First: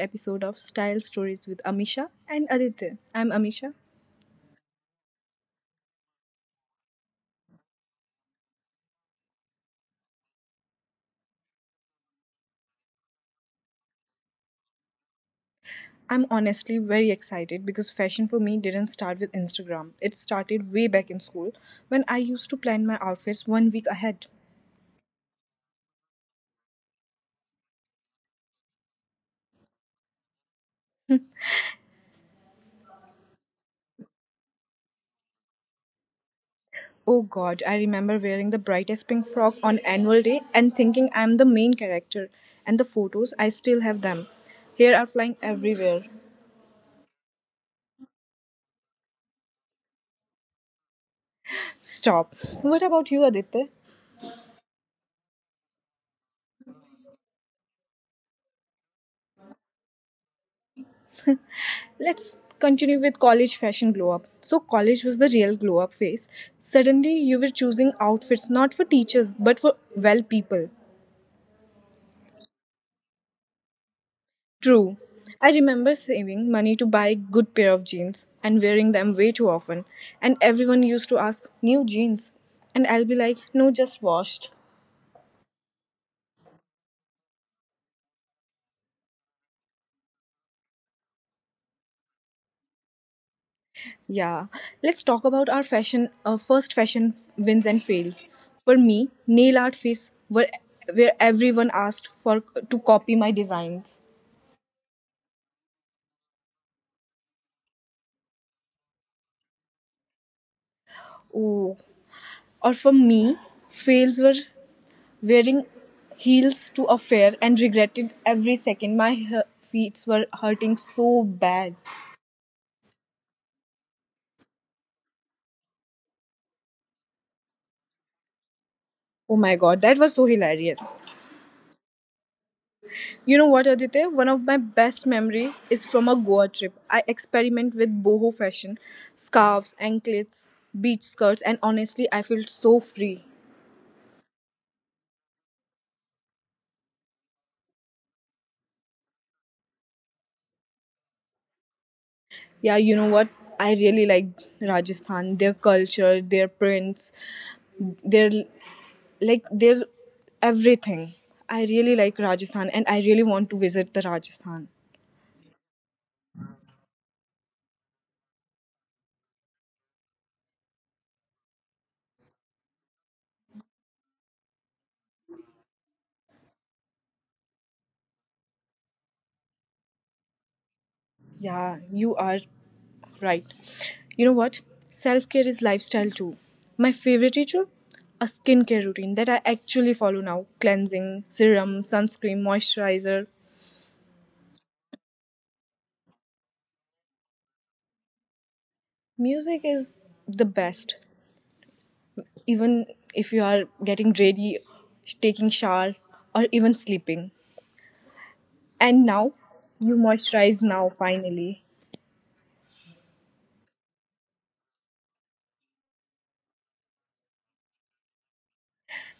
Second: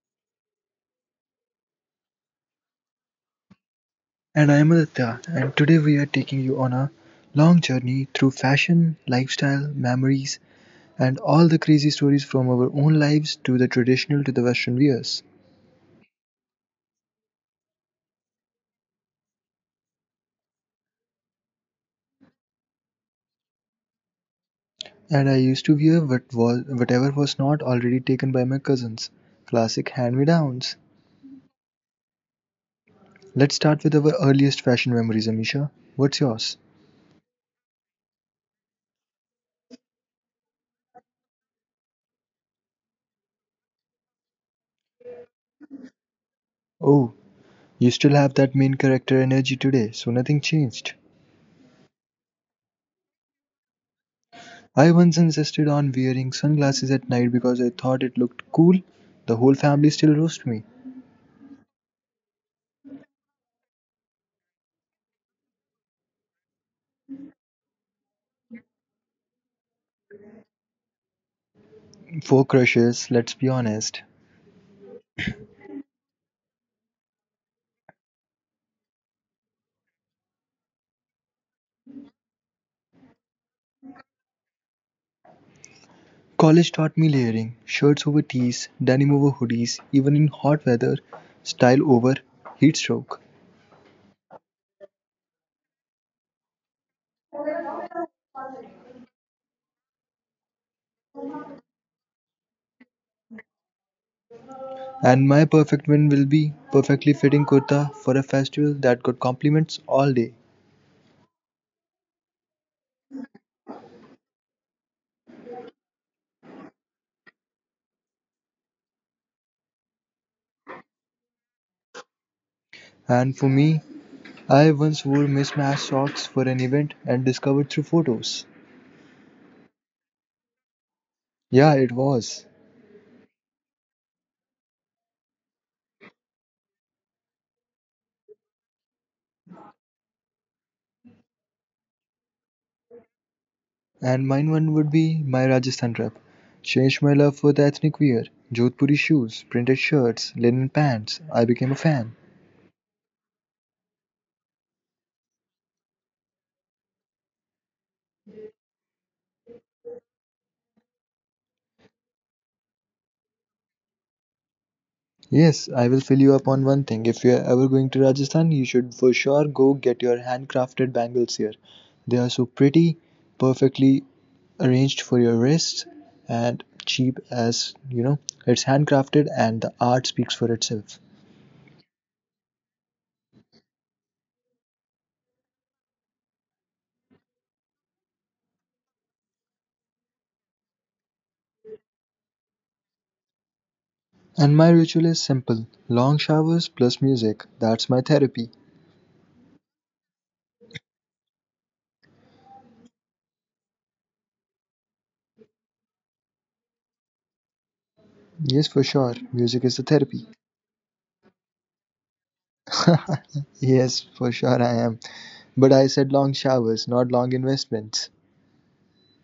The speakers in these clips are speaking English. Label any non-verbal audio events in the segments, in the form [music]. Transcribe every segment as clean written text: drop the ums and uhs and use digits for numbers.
episode of Style Stories with Amisha and Aditya. I'm Amisha. And I am Aditya, and today we are taking you on a long journey through fashion, lifestyle, memories, and all the crazy stories from our own lives to the traditional to the Western wears. I'm honestly very excited because fashion for me didn't start with Instagram. It started way back in school when I used to plan my outfits 1 week ahead. And I used to wear whatever was not already taken by my cousins. Classic hand me downs. Let's start with our earliest fashion memories, Amisha. What's yours? Oh god, I remember wearing the brightest pink frock on annual day and thinking I'm the main character, and the photos, I still have them. Here are flying everywhere. Oh, you still have that main character energy today, so nothing changed. Stop. What about you, Aditya? I once insisted on wearing sunglasses at night because I thought it looked cool. The whole family still roast me. Let's continue with college fashion glow up. So, college was the real glow up phase. Suddenly, you were choosing outfits not for teachers but for well people. Four crushes, let's be honest. True. I remember saving money to buy a good pair of jeans and wearing them way too often. And everyone used to ask, new jeans? And I'll be like, no, just washed. College taught me layering shirts over tees, denim over hoodies, even in hot weather, style over heatstroke. Yeah, let's talk about our fashion, first fashion wins and fails. For me, nail art phase were, where everyone asked for to copy my designs. And my perfect win will be perfectly fitting kurta for a festival that got compliments all day. Oh. Or for me, fails were wearing heels to a fair and regretted every second. My feet were hurting so bad. And for me, I once wore mismatched socks for an event and discovered through photos. Oh my god, that was so hilarious. Yeah, it was. You know what, Aditya? One of my best memory is from a Goa trip. I experiment with boho fashion, scarves, anklets, beach skirts, and honestly, I felt so free. And mine one would be my Rajasthan trip. Changed my love for the ethnic wear, Jodhpuri shoes, printed shirts, linen pants. I became a fan. Yeah, you know what? I really like Rajasthan, their culture, their prints, their like their everything. I really like Rajasthan and I really want to visit the Rajasthan. Yes, I will fill you up on one thing. If you are ever going to Rajasthan, you should for sure go get your handcrafted bangles here. They are so pretty, perfectly arranged for your wrists, and cheap as you know. It's handcrafted and the art speaks for itself. Yeah, you are right. You know what? Self care is lifestyle too. My favorite ritual? A skincare routine that I actually follow now, cleansing, serum, sunscreen, moisturizer. And my ritual is simple long showers plus music. That's my therapy. Music is the best, even if you are getting ready, taking shower, or even sleeping. Yes, for And sure. now Music is a you therapy. moisturize now finally. [laughs] Yes, for sure I am. But I said long showers, not long investments.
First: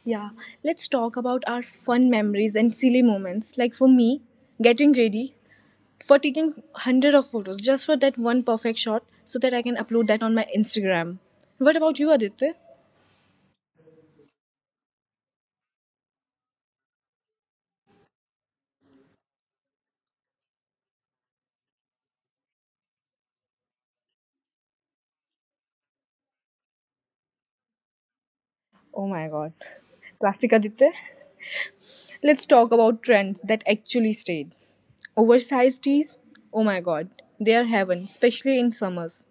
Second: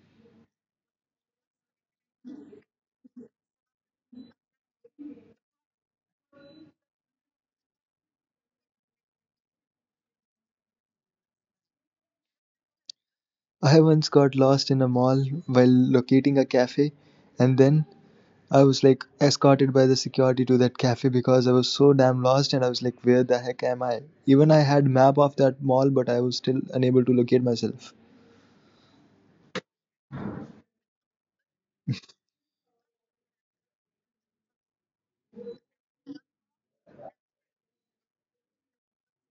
Yeah, let's talk about our fun memories and silly moments. Like for me, getting ready for taking hundred of photos just for that one perfect shot so that I can upload that on my Instagram. What about you, Aditya? I once got lost in a mall while locating a cafe, and then I was like escorted by the security to that cafe because I was so damn lost and I was like, where the heck am I? Even I had map of that mall, but I was still unable to locate myself. Oh my god. Classic Aditya. Let's talk about trends that actually stayed. Oversized tees, oh my god, they are heaven, especially in summers.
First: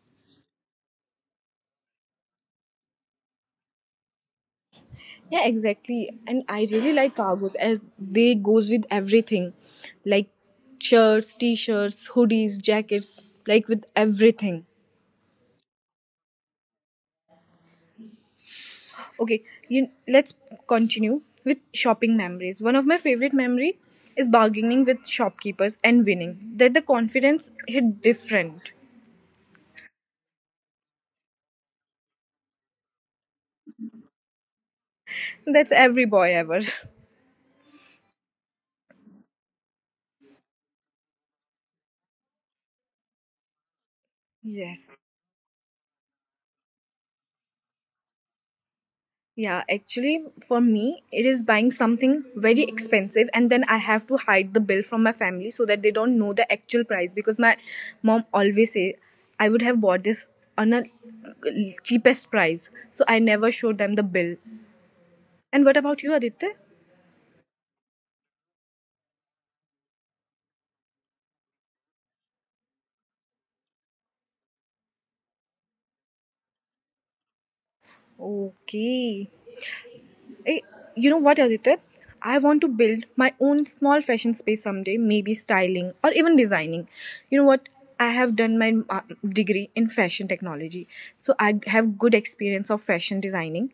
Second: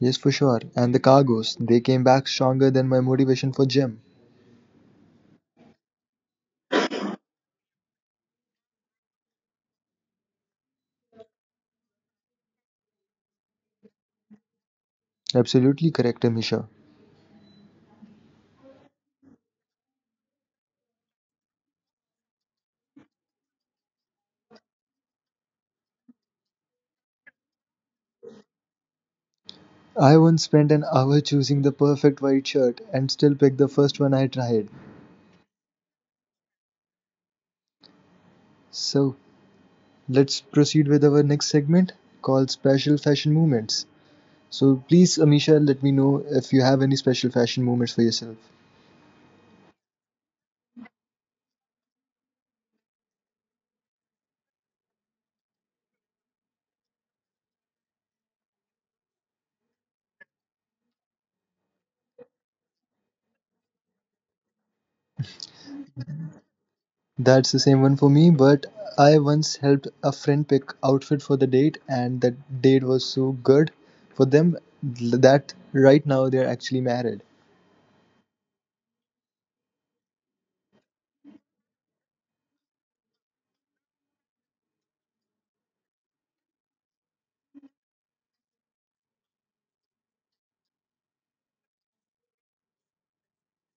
Yes, for sure. And the cargoes, they came back stronger than my motivation for gym. Yeah, exactly. And I really like cargos as they goes with everything, like shirts, t-shirts, hoodies, jackets, like with everything. Absolutely correct, Amisha. Okay, you let's continue with shopping memories. One of my favorite memory is bargaining with shopkeepers and winning. That the confidence hit different. I once spent an hour choosing the perfect white shirt and still picked the first one I tried. That's every boy ever. [laughs] So, let's proceed with our next segment called Special Fashion Moments. So, Yes. please, Amisha, let me know if you have any special fashion moments for yourself. Yeah, actually, for me, it is buying something very expensive, and then I have to hide the bill from my family so that they don't know the actual price. Because my mom always say, "I would have bought this on a cheapest price," so I never showed them the bill. And what about you, Aditya? That's the same one for me, but I once helped a friend pick outfit for the date and that date was so good for them that right now they're actually married. Okay. Eh, you know what, Aditya? I want to build my own small fashion space someday, maybe styling or even designing. You know what? I have done my degree in fashion technology, so I have good experience of fashion designing,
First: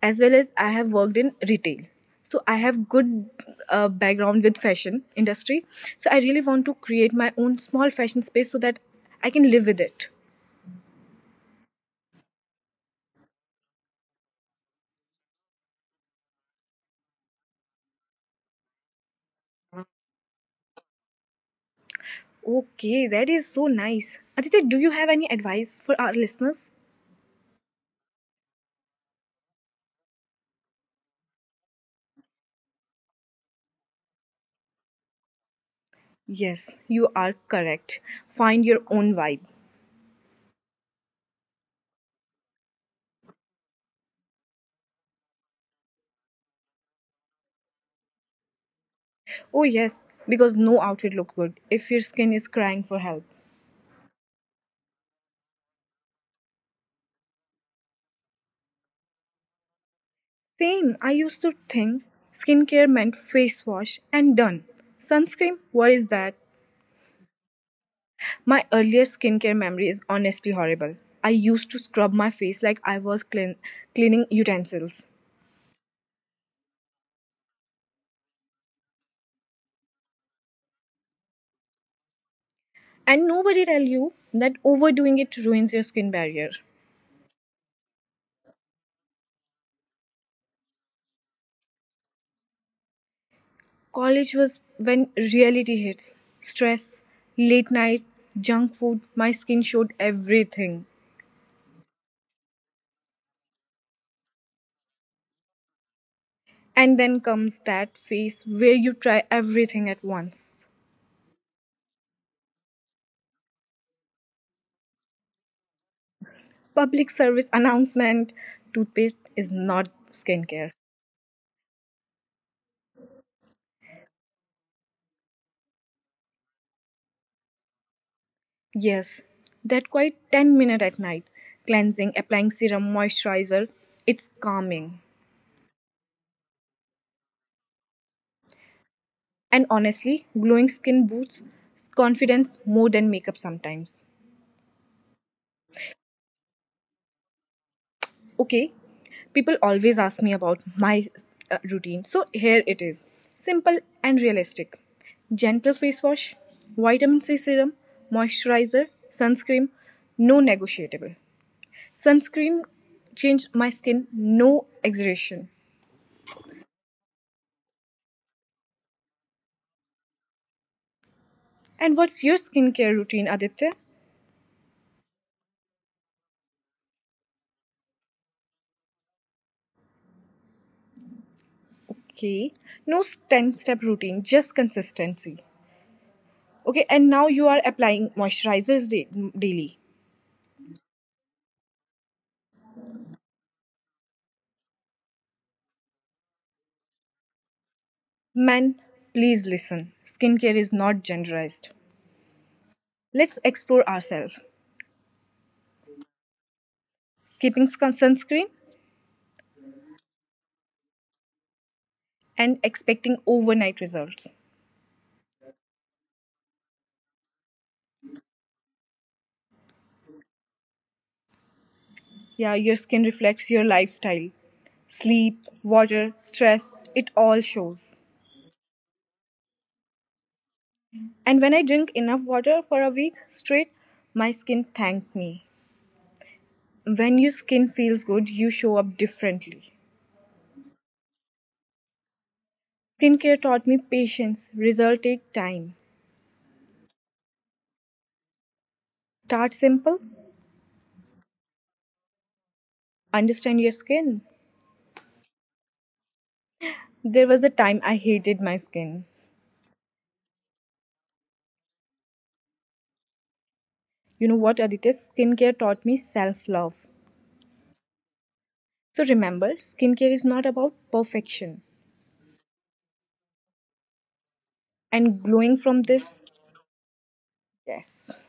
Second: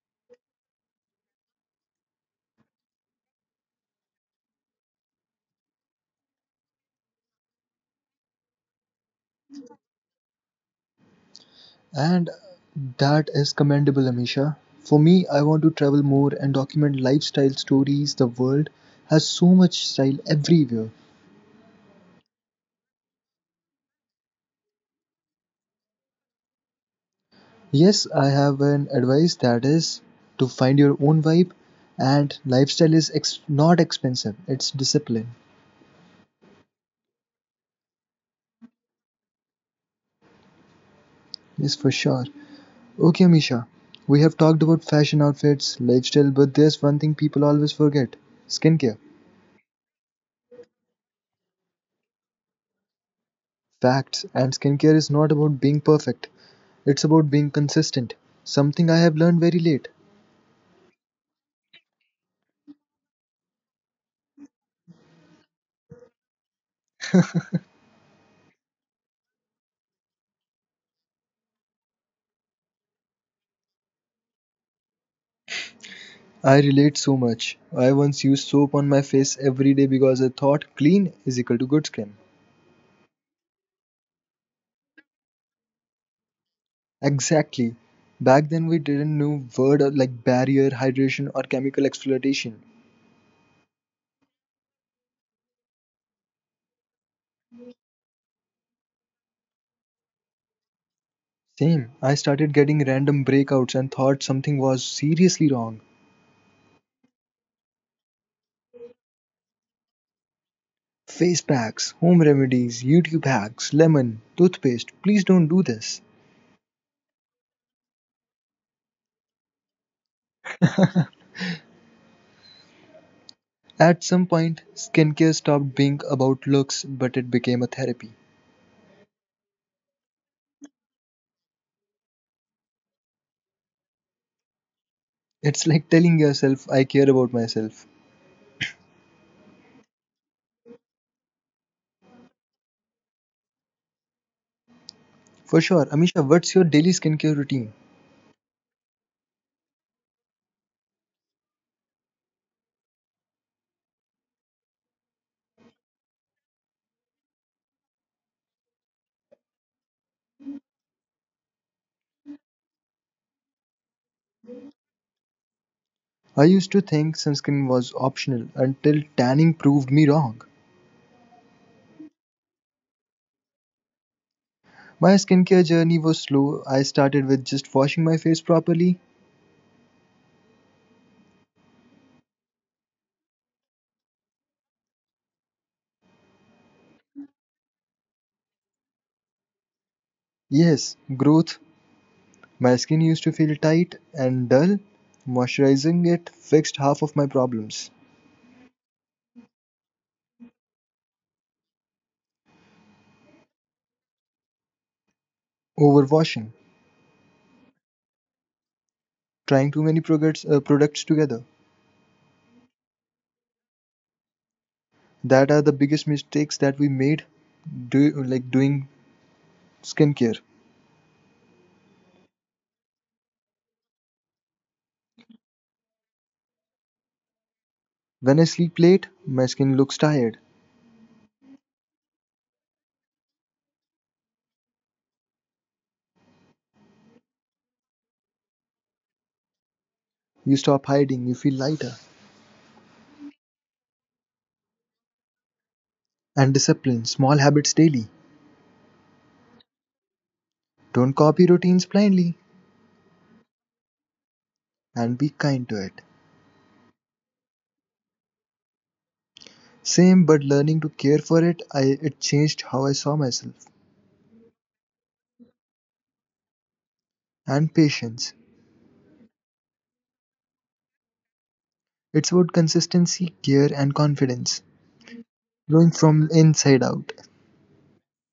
as well as I have worked in retail. So I have good background with fashion industry. So I really want to create my own small fashion space so that I can live with it. And that is commendable, Amisha. For me, I want to travel more and document lifestyle stories. The world has so much style everywhere. Okay, that is so nice. Aditya, do you have any advice for our listeners? Yes, I have an advice that is to find your own vibe, and lifestyle is not expensive, it's discipline. Yes, you are correct. Find your own vibe. Yes, for sure. Okay, Amisha, we have talked about fashion outfits, lifestyle, but there's one thing people always forget skincare. Oh, yes, because no outfit look good if your skin is crying for help. Facts, and skincare is not about being perfect, it's about being consistent, something I have learned very late. Same, I used to think skincare meant face wash and done. Sunscreen, what is that? My earlier skincare memory is honestly horrible. I used to scrub my face like I was clean, cleaning utensils. I relate so much. I once used soap on my face every day because I thought clean is equal to good skin. And nobody tell you that overdoing it ruins your skin barrier. Exactly. Back then we didn't know word like barrier, hydration or chemical exploitation. College was when reality hits. Stress, late night, junk food, my skin showed everything. Same. I started getting random breakouts and thought something was seriously wrong. And then comes that phase where you try everything at once. Face packs, home remedies, YouTube hacks, lemon, toothpaste. Please don't do this. Public service announcement, toothpaste is not skincare. At some point, skincare stopped being about looks but it became a therapy. Yes, that quite 10 minute at night. Cleansing, applying serum, moisturizer, it's calming. It's like telling yourself, I care about myself. And honestly, glowing skin boosts confidence more than makeup sometimes. For sure, Amisha, what's your daily skincare routine? Okay, people always ask me about my routine, so here it is, simple and realistic. Gentle face wash, vitamin c serum, moisturizer, sunscreen. No negotiable. Sunscreen changed my skin, no exaggeration. I used to think sunscreen was optional until tanning proved me wrong. And what's your skincare routine, Aditya? My skincare journey was slow. I started with just washing my face properly. Okay, no 10 step routine, just consistency. Okay, and now you are applying moisturizers daily. Yes, growth. My skin used to feel tight and dull. Moisturizing it fixed half of my problems. Men, please listen, skincare is not genderized. Let's explore ourselves. Overwashing. Skipping sunscreen Trying too many products together. and expecting overnight results. That are the biggest mistakes that we made do, like doing skincare. Yeah, your skin reflects your lifestyle. Sleep, water, stress, it all shows. When I sleep late, my skin looks tired. And when I drink enough water for a week straight, my skin thanked me. When your skin feels good, you show up differently. You stop hiding, you feel lighter. Skincare taught me patience. Results take time. And discipline, small habits daily. Start simple, Don't copy routines blindly understand your skin. and be kind to it. There was a time I hated my skin. Same but learning to care for it, it changed how I saw myself. You know what, Aditya? Skincare taught me self love. And patience. So remember, skincare is not about perfection. It's about consistency, care, and confidence. And glowing from Growing from this, inside out. yes.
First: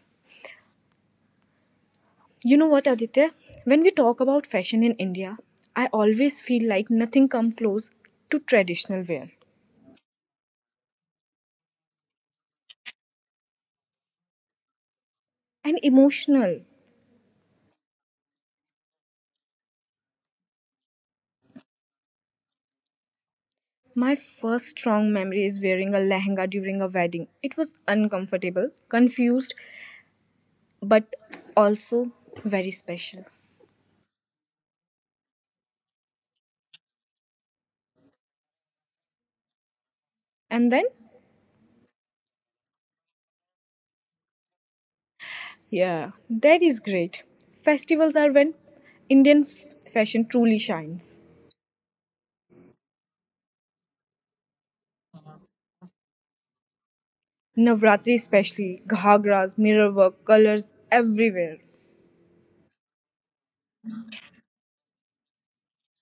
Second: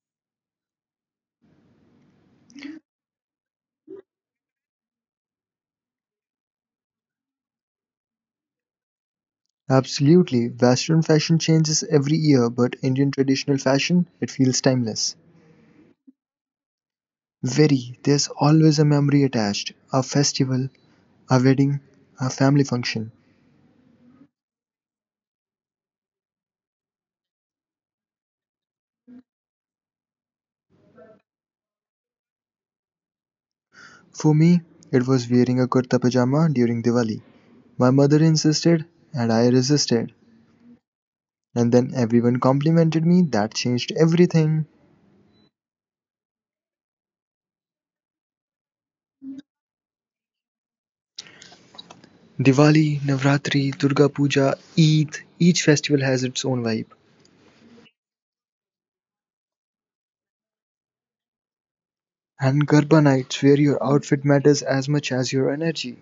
You know what, Aditya? When we talk about fashion in India, I always feel like nothing comes close to traditional wear. Absolutely. Western fashion changes every year, but Indian traditional fashion, it feels timeless. And emotional. Very. There's always a memory attached. A festival, a wedding, a family function. My first strong memory is wearing a lehenga during a wedding. It was uncomfortable, confused, but also very special. For me, it was wearing a kurta pajama during Diwali. My mother insisted, and I resisted. And then, And then everyone complimented me, that changed everything. yeah, that is great. Festivals are when Indian fashion truly shines. Diwali, Navratri, Durga Puja, Eid, each festival has its own vibe. Navratri especially, ghagras, mirror work, colors everywhere. And Garba nights, where your outfit matters as much as your energy.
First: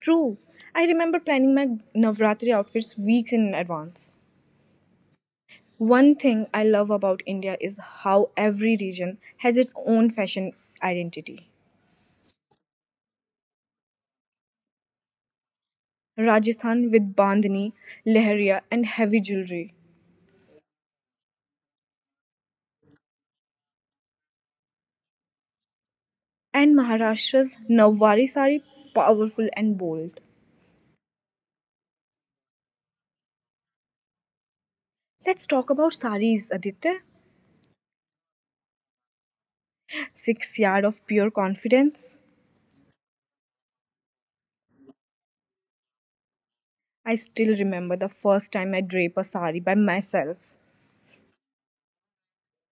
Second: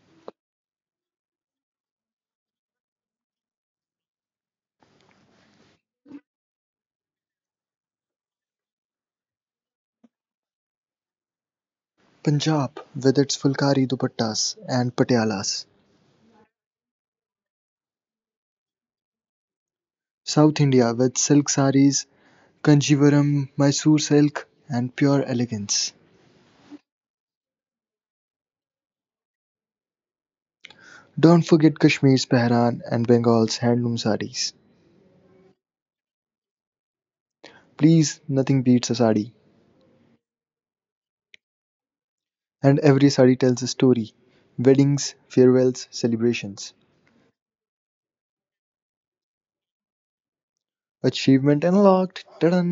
True. I remember planning my Navratri outfits weeks in advance. One thing I love about India is how every region has its own fashion identity. Punjab, with its Fulkari dupattas and patialas. Rajasthan with bandhani, leharia and heavy jewelry, South India, with silk saris, Kanjivaram, Mysore silk, and pure elegance. and Maharashtra's Nawari sari, powerful and bold. Don't forget Kashmir's Pehran and Bengal's handloom sarees. Let's talk about saris, Aditya. Please, nothing beats a sari. 6 yard of pure confidence. And every sari tells a story. Weddings, farewells, celebrations. I still remember the first time I drape a sari by myself. Achievement unlocked, ta da.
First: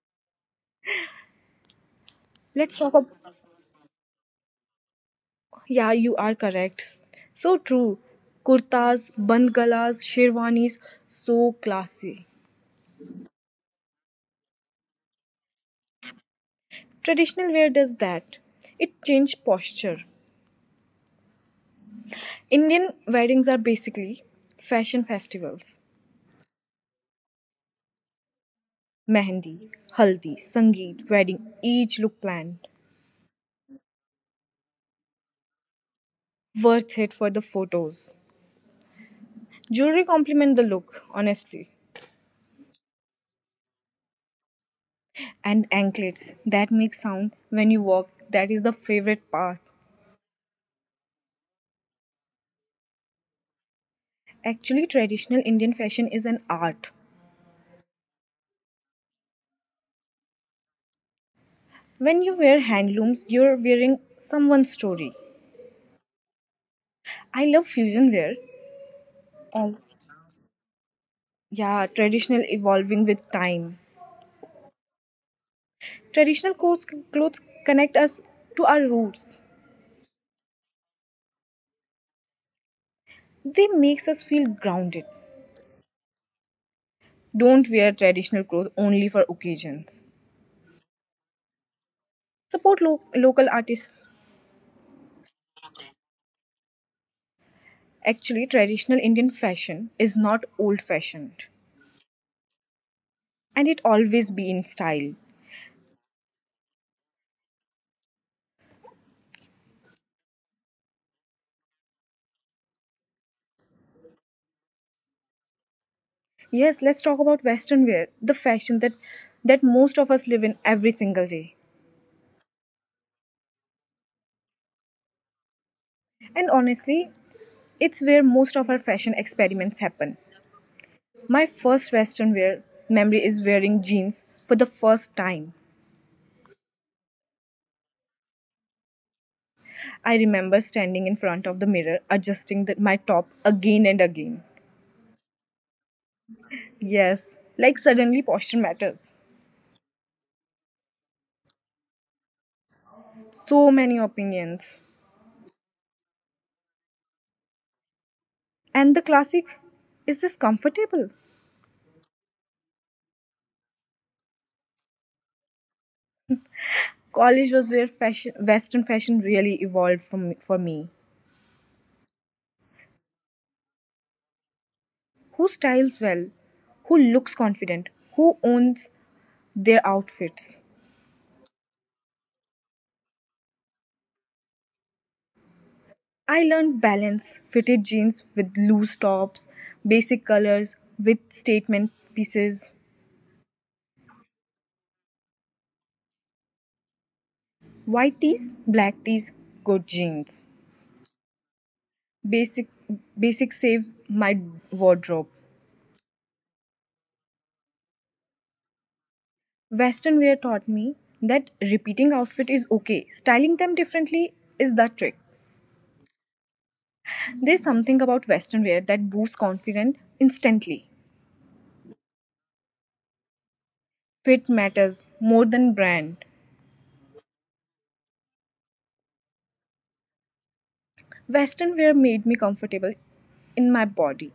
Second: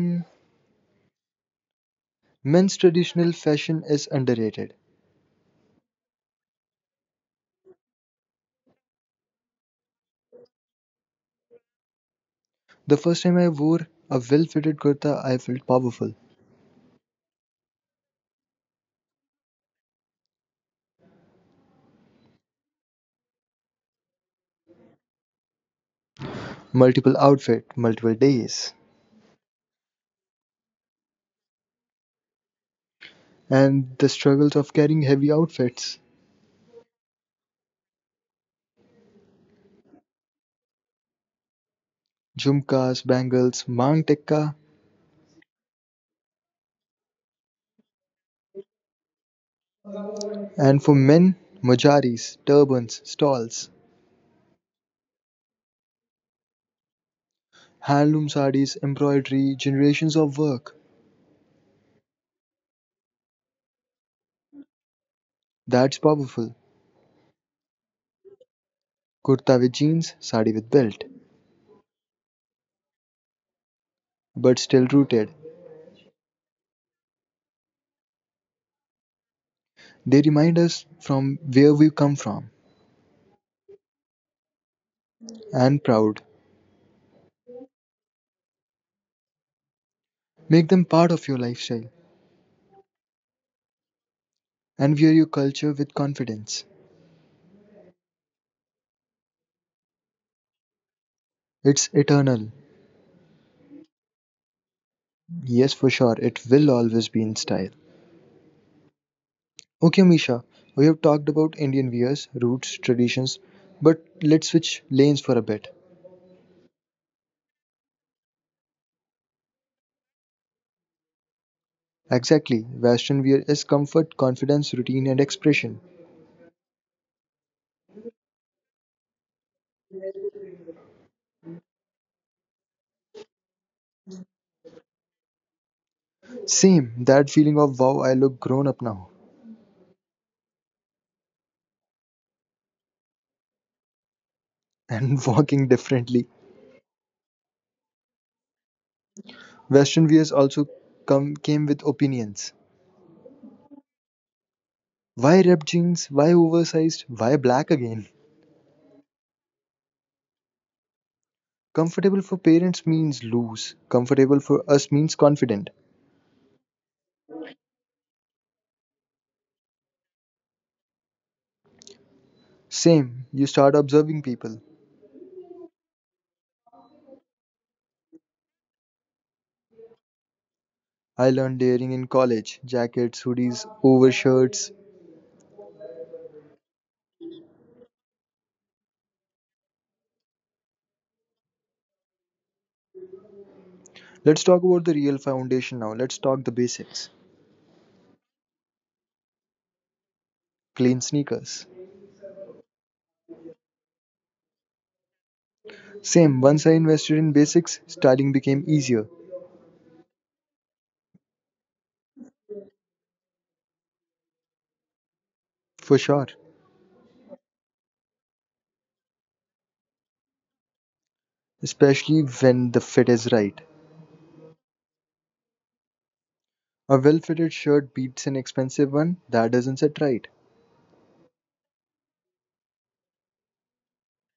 Men's Let's talk traditional about. fashion is underrated. Yeah, you are correct. So true. Kurtas, bandgalas, sherwanis, so classy. The first time I wore a well-fitted kurta, I felt powerful. Traditional wear does that. It changes posture. Indian weddings are basically fashion festivals. Multiple outfit, multiple days. Mehendi, haldi, sangeet, wedding, each look planned. And the struggles of carrying heavy outfits. Worth it for the photos. Jewelry complement the look, honestly. Jhumkas, bangles, mang tikka. And anklets that make sound when you walk, that is the favorite part. And for men, mujaris, turbans, stalls. Actually, traditional Indian fashion is an art. Handloom sarees, embroidery, generations of work. When you wear handlooms, you're wearing someone's story. That's powerful. I love fusion wear. Kurta with Oh. jeans, sari with belt, Yeah, traditional evolving with time. but still rooted. Traditional clothes connect us to our roots. They remind us from where we come from They makes us feel grounded. and proud. Don't wear traditional clothes only for occasions, Make them part of your lifestyle support local artists. and wear your culture with confidence. Actually, traditional Indian fashion is not old fashioned, It's eternal. and it always be in style. Yes, for sure, it will always be in style. Okay, Misha, we have talked about Indian wears, roots, traditions, but let's switch lanes for a bit. Yes, let's talk about western wear, the fashion that most of us live in every single day. Exactly, Western wear is comfort, confidence, routine, and expression. And honestly, it's where most of our fashion experiments happen. My first western wear memory is wearing jeans for the first time. Same, that feeling of wow, I look grown up now I remember standing in front of the mirror adjusting my top again and again. and [laughs] walking differently. Yes, like suddenly posture matters. Western wears also come came with opinions. So many opinions. Why ripped jeans? Why oversized? Why black again? And the classic is this comfortable? Comfortable for parents means loose. Comfortable for us means confident. College was where fashion, Western fashion really evolved from, for me. Same, you start observing people. Who styles well? Who looks confident? Who owns their outfits? I learned layering in college jackets, hoodies, overshirts. I learned balance, fitted jeans with loose tops, basic colors with statement pieces, Let's talk about the real foundation now. Let's talk the basics. white tees, black tees, good jeans. Clean sneakers. Basic Basic save my wardrobe. Same, once I invested in basics, styling became easier. Western wear taught me that repeating outfit is okay. Styling them differently is the trick. For sure, There's something about Western wear that boosts confidence instantly. especially when the fit is right. Fit matters more than brand. A well fitted shirt beats an expensive one that doesn't sit right. Western wear made me comfortable in my body.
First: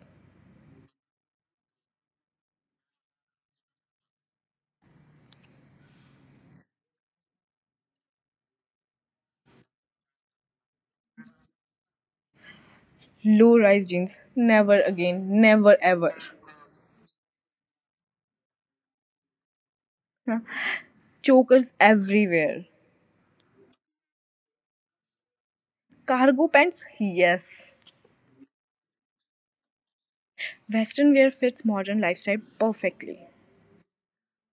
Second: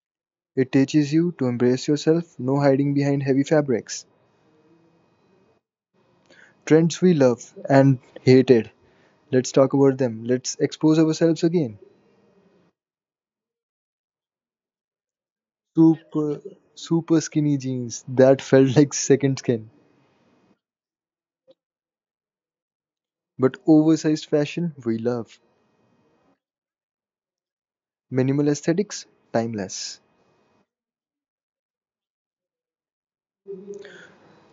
It teaches you to embrace yourself, no hiding behind heavy fabrics. Trends we love and hated. Let's talk about them. Let's expose ourselves again. Low rise jeans, never again, never ever. Super, super skinny jeans that [laughs] felt like second skin. Huh? Chokers everywhere. But oversized fashion we love. Cargo pants, yes. Minimal aesthetics, timeless. Western wear fits modern lifestyle perfectly.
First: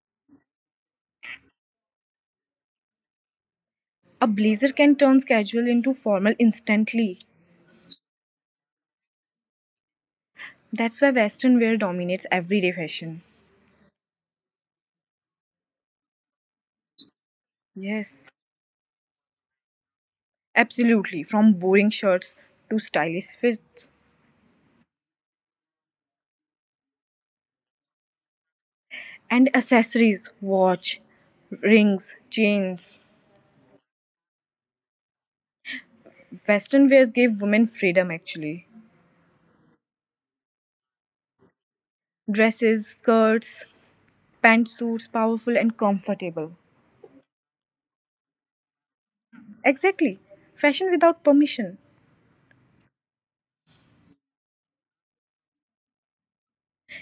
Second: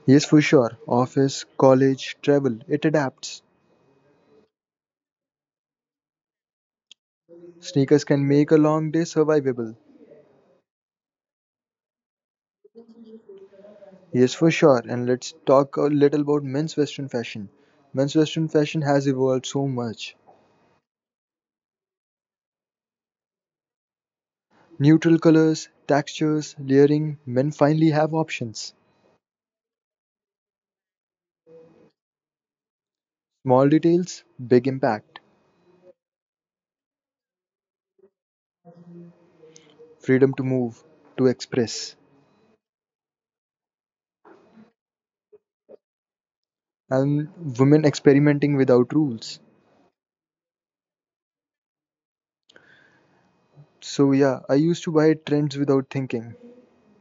Yes, for sure. Office, college, travel, it adapts. A blazer can turn casual into formal instantly. Sneakers can make a long day survivable. That's why Western wear dominates everyday fashion. Yes, for sure. And let's talk a little about men's Western fashion. Men's Yes. Western fashion has evolved so much. Absolutely, from boring shirts to stylish fits Neutral colors, textures, layering, men finally have options. and accessories, watch, rings, chains. Small details, big impact. Western wears gave women freedom actually. Freedom to move, to express. Dresses, skirts, pantsuits, powerful and comfortable. And women experimenting without rules. Exactly. Fashion without permission. So, yeah, I used to buy trends without thinking.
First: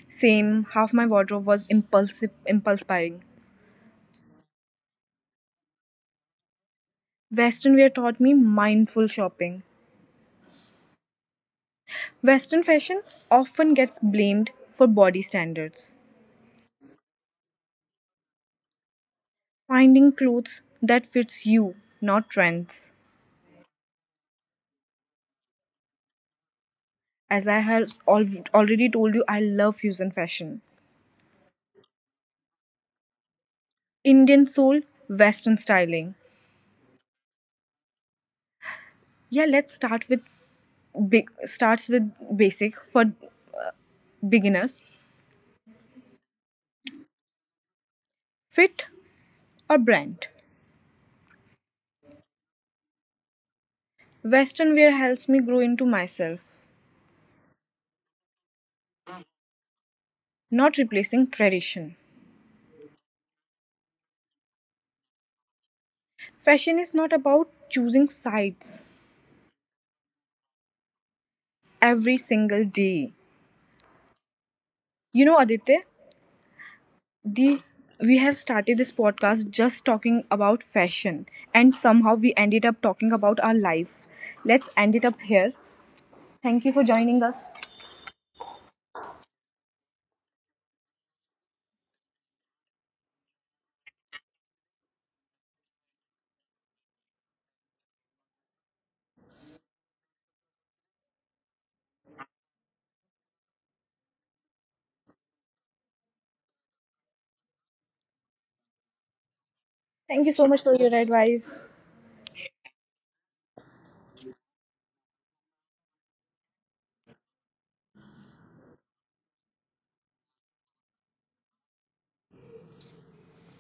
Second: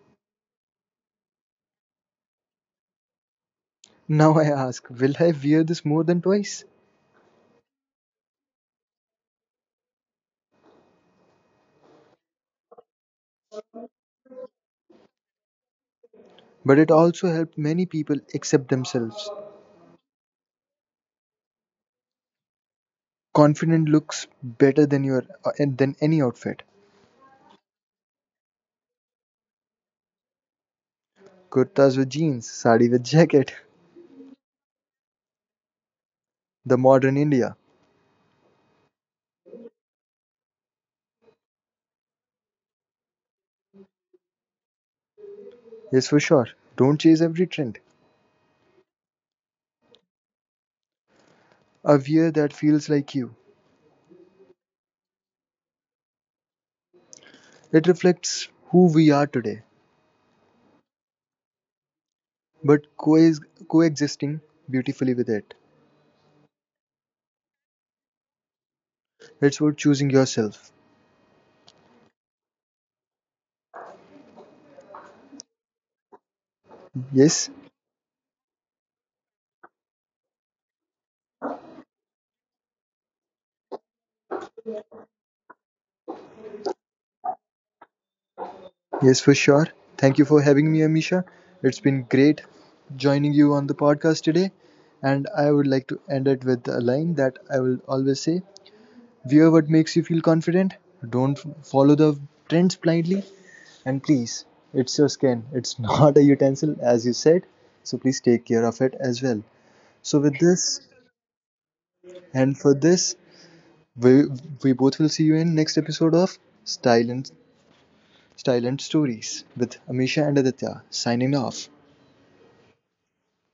Same, half my wardrobe was impulsive impulse buying. Now I ask, will I wear this more than twice? Western wear taught me mindful shopping. Western fashion often gets blamed for body standards. But it also helped many people accept themselves. Finding clothes that fits you, not trends. Confident looks better than your than any outfit. As I have already told you, I love fusion fashion. Kurtas with jeans, sari with jacket. Indian soul, Western styling. The modern India. Yeah, let's start with big. Starts with basic for beginners. Yes, for sure. Don't chase every trend. Fit or brand. A wear that feels like you. Western wear helps me grow into myself, It reflects who we are today, not replacing tradition. but coexisting beautifully with it. Fashion is not about choosing sides It's worth choosing yourself. every single day. You know, Aditya, Yes, these we have started this podcast just talking about fashion, and somehow we ended up talking about our life. Let's end it up here. Thank you for joining us. yes, for sure. Thank you for having me, Amisha. It's been great joining you on the podcast today. And I would like to end it with a line that I will always say: Wear what makes you feel confident. Don't follow the trends blindly. And please, it's your skin, it's [laughs] not a utensil, as you said. So please take care of it as well. So, Thank you with so much for this, your advice. and for this, we, we both will see you in next episode of Style and, Style and Stories with Amisha and Aditya signing off.